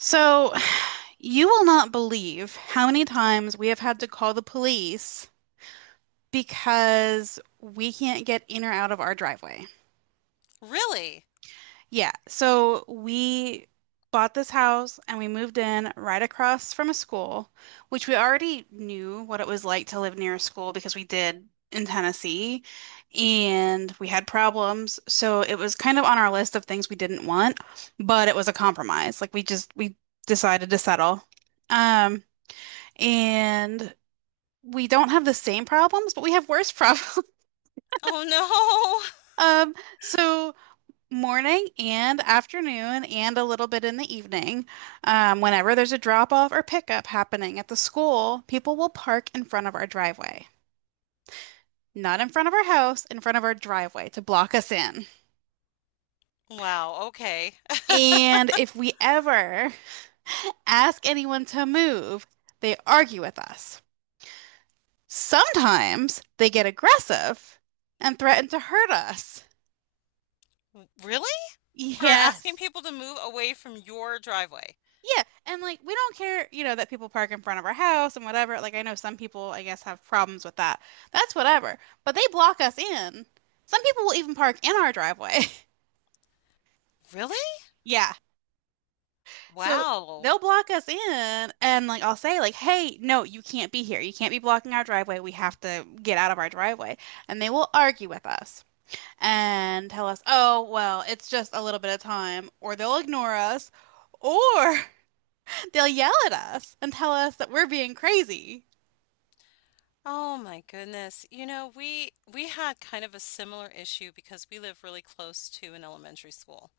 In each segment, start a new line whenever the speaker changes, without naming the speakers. So, you will not believe how many times we have had to call the police because we can't get in or out of our driveway.
Really?
Yeah, so we bought this house and we moved in right across from a school, which we already knew what it was like to live near a school because we did in Tennessee and we had problems. So it was kind of on our list of things we didn't want, but it was a compromise. Like we decided to settle. Um and we don't have the same problems, but we have worse problems.
Oh no.
So morning and afternoon and a little bit in the evening, whenever there's a drop off or pickup happening at the school, people will park in front of our driveway. Not in front of our house, in front of our driveway to block us in.
Wow, okay.
And if we ever ask anyone to move, they argue with us. Sometimes they get aggressive and threaten to hurt us.
Really? For asking
Yes.
people to move away from your driveway?
Yeah. And like we don't care, that people park in front of our house and whatever. Like I know some people, I guess, have problems with that. That's whatever. But they block us in. Some people will even park in our driveway.
Really?
Yeah. So
Wow.
they'll block us in and like I'll say like, "Hey, no, you can't be here. You can't be blocking our driveway. We have to get out of our driveway." And they will argue with us and tell us, "Oh, well, it's just a little bit of time," or they'll ignore us. Or they'll yell at us and tell us that we're being crazy.
Oh my goodness. We had kind of a similar issue because we live really close to an elementary school.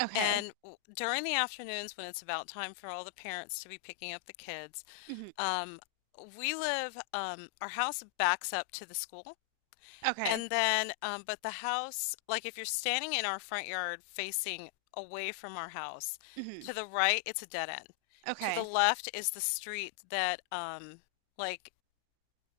Okay.
And during the afternoons when it's about time for all the parents to be picking up the kids,
Hmm.
um, we live our house backs up to the school.
Okay.
And then, but the house, like if you're standing in our front yard facing away from our house,
Hmm.
to the right, it's a dead end. To the
Okay.
left is the street that like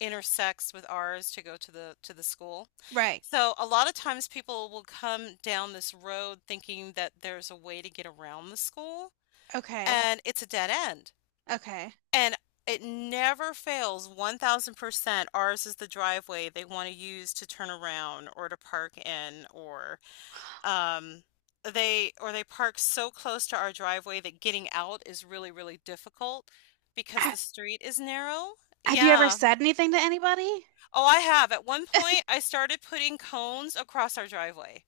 intersects with ours to go to the school.
Right.
So a lot of times people will come down this road thinking that there's a way to get around the school,
Okay.
and it's a dead end.
Okay.
And it never fails, 1,000% ours is the driveway they wanna use to turn around or to park in, um, or they park so close to our driveway that getting out is really, really difficult because the
Ha-
street is narrow.
have you ever
Yeah.
said anything to anybody?
Oh, I have. At one point, I started putting cones across our driveway,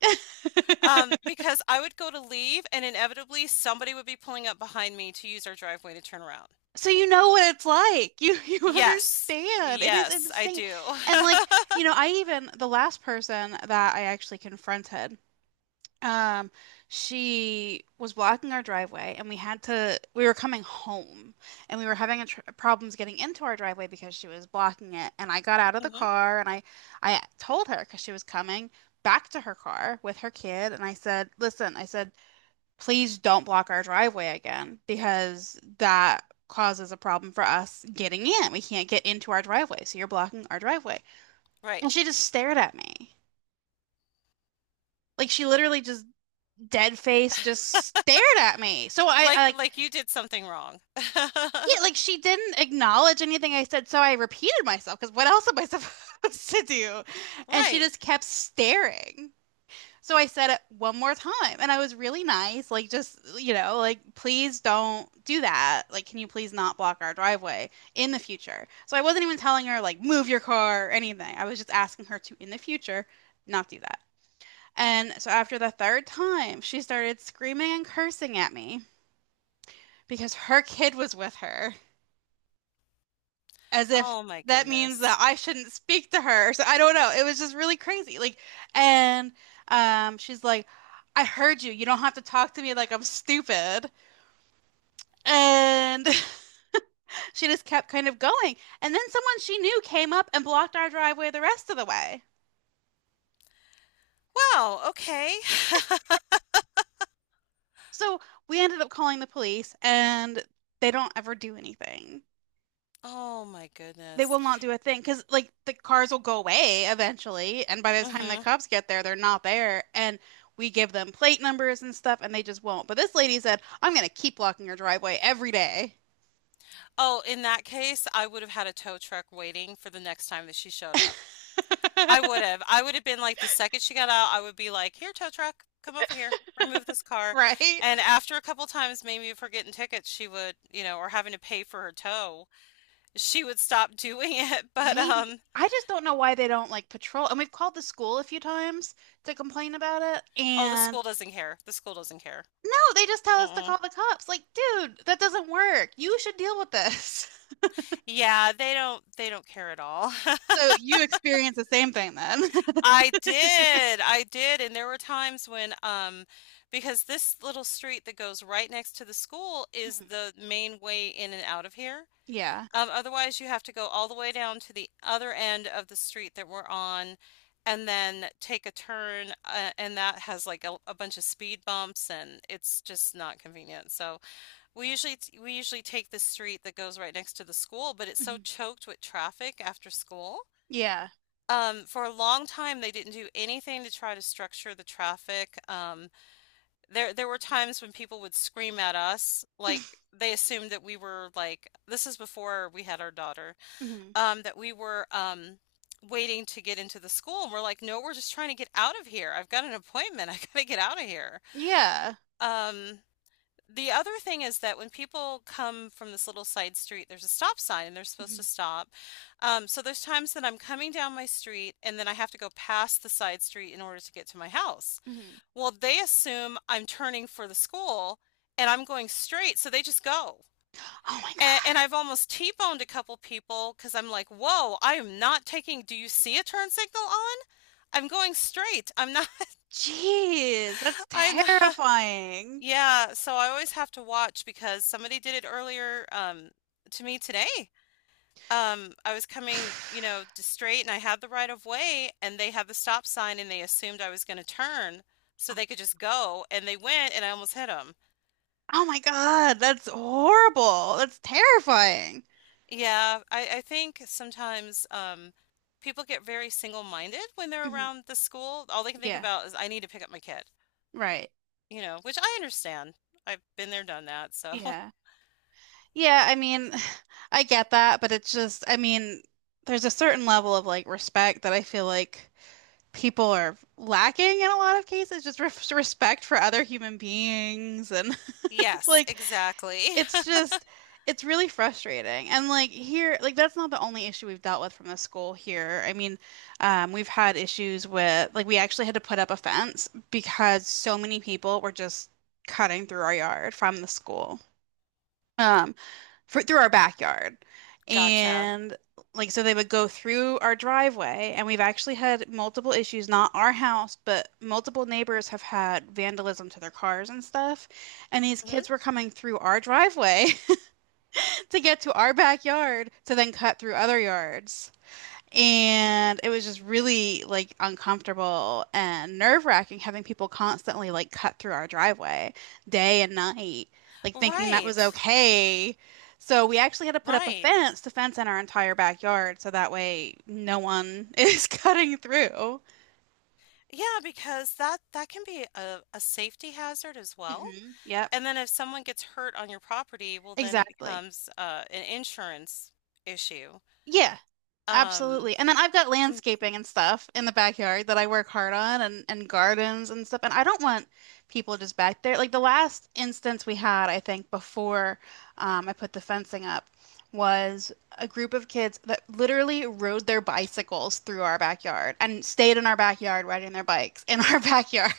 because I would go to leave and inevitably somebody would be pulling up behind me to use our driveway to turn around.
So you know what it's like. You you
Yes.
understand. It is
Yes, I
insane.
do.
And like, I even the last person that I actually confronted. Um, she was blocking our driveway, and we had to. We were coming home, and we were having a tr problems getting into our driveway because she was blocking it. And I got out of the
Mhm.
car, and I told her because she was coming back to her car with her kid, and I said, "Listen," I said, "please don't block our driveway again because that causes a problem for us getting in. We can't get into our driveway, so you're blocking our driveway."
Right.
And she just stared at me. Like she literally just dead face just stared at me. So I like
Like you did something wrong.
yeah, like she didn't acknowledge anything I said, so I repeated myself because what else am I supposed to do? And she
Right.
just kept staring. So I said it one more time and I was really nice, like just, like please don't do that. Like can you please not block our driveway in the future? So I wasn't even telling her like move your car or anything. I was just asking her to in the future not do that. And so after the third time, she started screaming and cursing at me, because her kid was with her, as if
Oh my
that means that
goodness.
I shouldn't speak to her. So I don't know. It was just really crazy. Like, and she's like, "I heard you. You don't have to talk to me like I'm stupid." And she just kept kind of going. And then someone she knew came up and blocked our driveway the rest of the way.
Wow, okay.
So we ended up calling the police, and they don't ever do anything.
Oh my
They
goodness.
will not do a thing because like the cars will go away eventually, and by the time the
Mhm.
cops get there, they're not there, and we give them plate numbers and stuff, and they just won't. But this lady said, "I'm gonna keep blocking your driveway every day."
Oh, in that case, I would have had a tow truck waiting for the next time that she showed up. I would have. I would have been like, the second she got out, I would be like, here, tow truck, come over here, remove this car.
Right?
And after a couple times, maybe if we're getting tickets, she would, or having to pay for her tow, she would stop doing it, but,
Maybe.
um
I just don't know why they don't like patrol. And we've called the school a few times to complain about it,
Oh, the
and
school doesn't care. The school doesn't care.
no, they just tell us to
Mm-mm.
call the cops. Like, dude, that doesn't work. You should deal with this.
Yeah, they don't care at all.
So you experience the same thing then.
I did. I did, and there were times when because this little street that goes right next to the school is the main way in and out of here.
Yeah.
Otherwise you have to go all the way down to the other end of the street that we're on and then take a turn and that has like a bunch of speed bumps and it's just not convenient. So we usually take the street that goes right next to the school, but it's so
Mhm.
choked with traffic after school.
Yeah.
For a long time, they didn't do anything to try to structure the traffic. There were times when people would scream at us, like they assumed that we were like, this is before we had our daughter,
Mhm.
that we were waiting to get into the school, and we're like, no, we're just trying to get out of here. I've got an appointment. I gotta get out of here.
Yeah.
Um, the other thing is that when people come from this little side street, there's a stop sign and they're supposed to
Mhm.
stop. So there's times that I'm coming down my street and then I have to go past the side street in order to get to my house.
Mhm.
Well, they assume I'm turning for the school and I'm going straight, so they just go.
Oh my
And,
God.
and I've almost T-boned a couple people because I'm like, whoa, I am not taking, do you see a turn signal on? I'm going straight. I'm not,
Jeez, that's
I'm not,
terrifying.
Yeah, so I always have to watch because somebody did it earlier, to me today. I was coming, you know, just straight and I had the right of way and they had the stop sign and they assumed I was gonna turn so they could just go and they went and I almost hit them.
Oh my God, that's horrible. That's terrifying.
Yeah, I think sometimes, people get very single-minded when they're
Mhm.
around the school. All they can think
Yeah,
about is, "I need to pick up my kid,"
right.
you know, which I understand. I've been there, done that, so
Yeah. Yeah, I mean, I get that, but it's just, I mean, there's a certain level of like respect that I feel like people are lacking in a lot of cases, just re respect for other human beings and
Yes,
like
exactly.
it's just it's really frustrating. And like here, like that's not the only issue we've dealt with from the school here. I mean, we've had issues with like we actually had to put up a fence because so many people were just cutting through our yard from the school, um, through our backyard.
Gotcha.
And like so they would go through our driveway and we've actually had multiple issues, not our house, but multiple neighbors have had vandalism to their cars and stuff. And these
Mhm.
kids were coming through our driveway to get to our backyard to then cut through other yards. And it was just really like uncomfortable and nerve-wracking having people constantly like cut through our driveway day and night, like thinking that was
Right,
okay. So we actually had to put up a
right.
fence to fence in our entire backyard so that way no one is cutting through.
Yeah, because that that can be a safety hazard as well.
Hmm. Yep.
And then if someone gets hurt on your property, well, then it
Exactly.
becomes an insurance issue.
Yeah.
Um,
Absolutely. And then I've got
mhm.
landscaping and stuff in the backyard that I work hard on and gardens and stuff. And I don't want people just back there. Like the last instance we had, I think, before I put the fencing up was a group of kids that literally rode their bicycles through our backyard and stayed in our backyard riding their bikes in our backyard.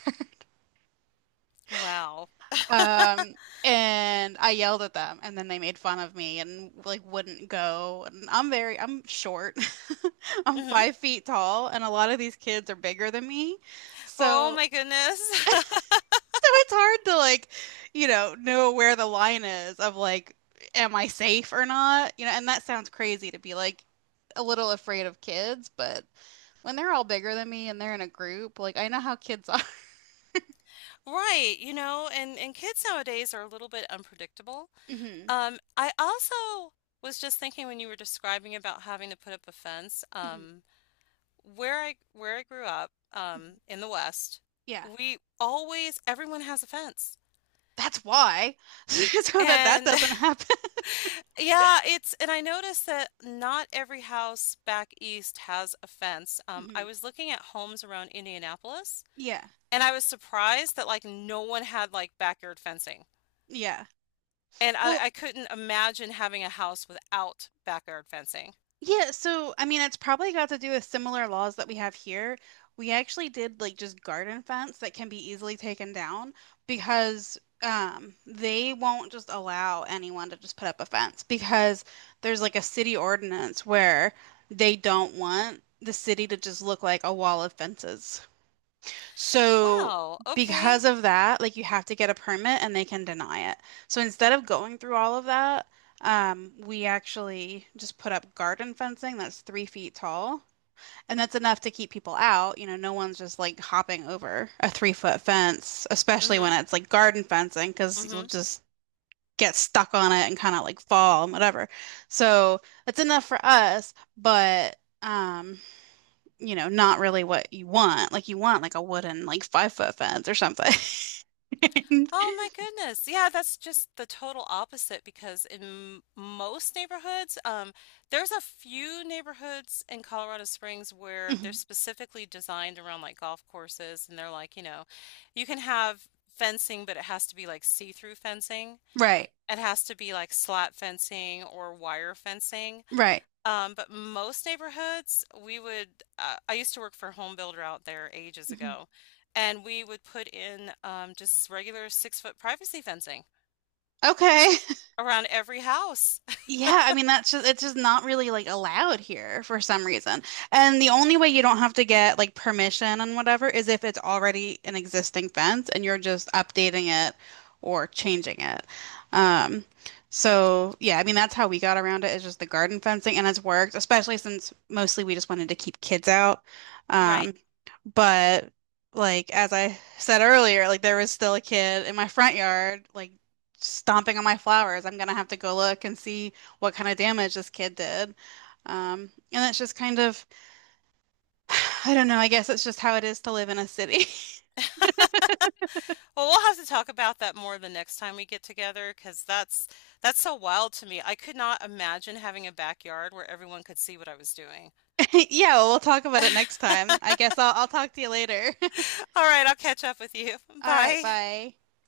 Wow.
Um, and I yelled at them, and then they made fun of me and like wouldn't go. And I'm short. I'm
Hmm.
5 feet tall, and a lot of these kids are bigger than me.
Oh
So,
my goodness.
so, it's hard to like, know where the line is of like, am I safe or not? You know, and that sounds crazy to be like a little afraid of kids, but when they're all bigger than me and they're in a group, like I know how kids are.
Right, you know, and kids nowadays are a little bit unpredictable.
Hmm.
I also was just thinking when you were describing about having to put up a fence,
Hmm.
where I grew up, in the West,
Yeah.
we always everyone has a fence.
That's why so that that
And
doesn't happen.
yeah, it's, and I noticed that not every house back east has a fence. I
Mhm.
was looking at homes around Indianapolis,
Yeah,
and I was surprised that like no one had like backyard fencing.
yeah,
And
well,
I couldn't imagine having a house without backyard fencing.
yeah, so I mean it's probably got to do with similar laws that we have here. We actually did like just garden fence that can be easily taken down because they won't just allow anyone to just put up a fence because there's like a city ordinance where they don't want the city to just look like a wall of fences. So
Wow, okay.
because of that, like you have to get a permit and they can deny it. So instead of going through all of that, we actually just put up garden fencing that's 3 feet tall, and that's enough to keep people out. You know, no one's just like hopping over a 3-foot fence, especially when
Mhm,
it's like garden fencing, because you'll
mhm.
just get stuck on it and kind of like fall and whatever. So that's enough for us, but um, not really what you want. Like you want like a wooden like 5-foot fence or something.
Oh my goodness. Yeah, that's just the total opposite because most neighborhoods, there's a few neighborhoods in Colorado Springs where they're specifically designed around like golf courses and they're like, you know, you can have fencing, but it has to be like see-through fencing.
Right.
It has to be like slat fencing or wire fencing.
Right.
But most neighborhoods, we would. I used to work for a home builder out there ages
Mhm.
ago, and we would put in just regular 6 foot privacy fencing
Okay.
around every house.
Yeah, I mean that's just it's just not really like allowed here for some reason. And the only way you don't have to get like permission and whatever is if it's already an existing fence and you're just updating it or changing it. Um so yeah, I mean that's how we got around it is just the garden fencing and it's worked, especially since mostly we just wanted to keep kids out.
Right.
Um but like as I said earlier, like there was still a kid in my front yard like stomping on my flowers. I'm gonna have to go look and see what kind of damage this kid did. Um, and that's just kind of, I don't know, I guess it's just how it is to live in a city.
Well, we'll have to talk about that more the next time we get together, because that's so wild to me. I could not imagine having a backyard where everyone could see what I was doing.
Yeah, well, we'll talk about it next time. I guess I'll talk to you later.
All right, I'll catch up with you.
All right,
Bye.
bye.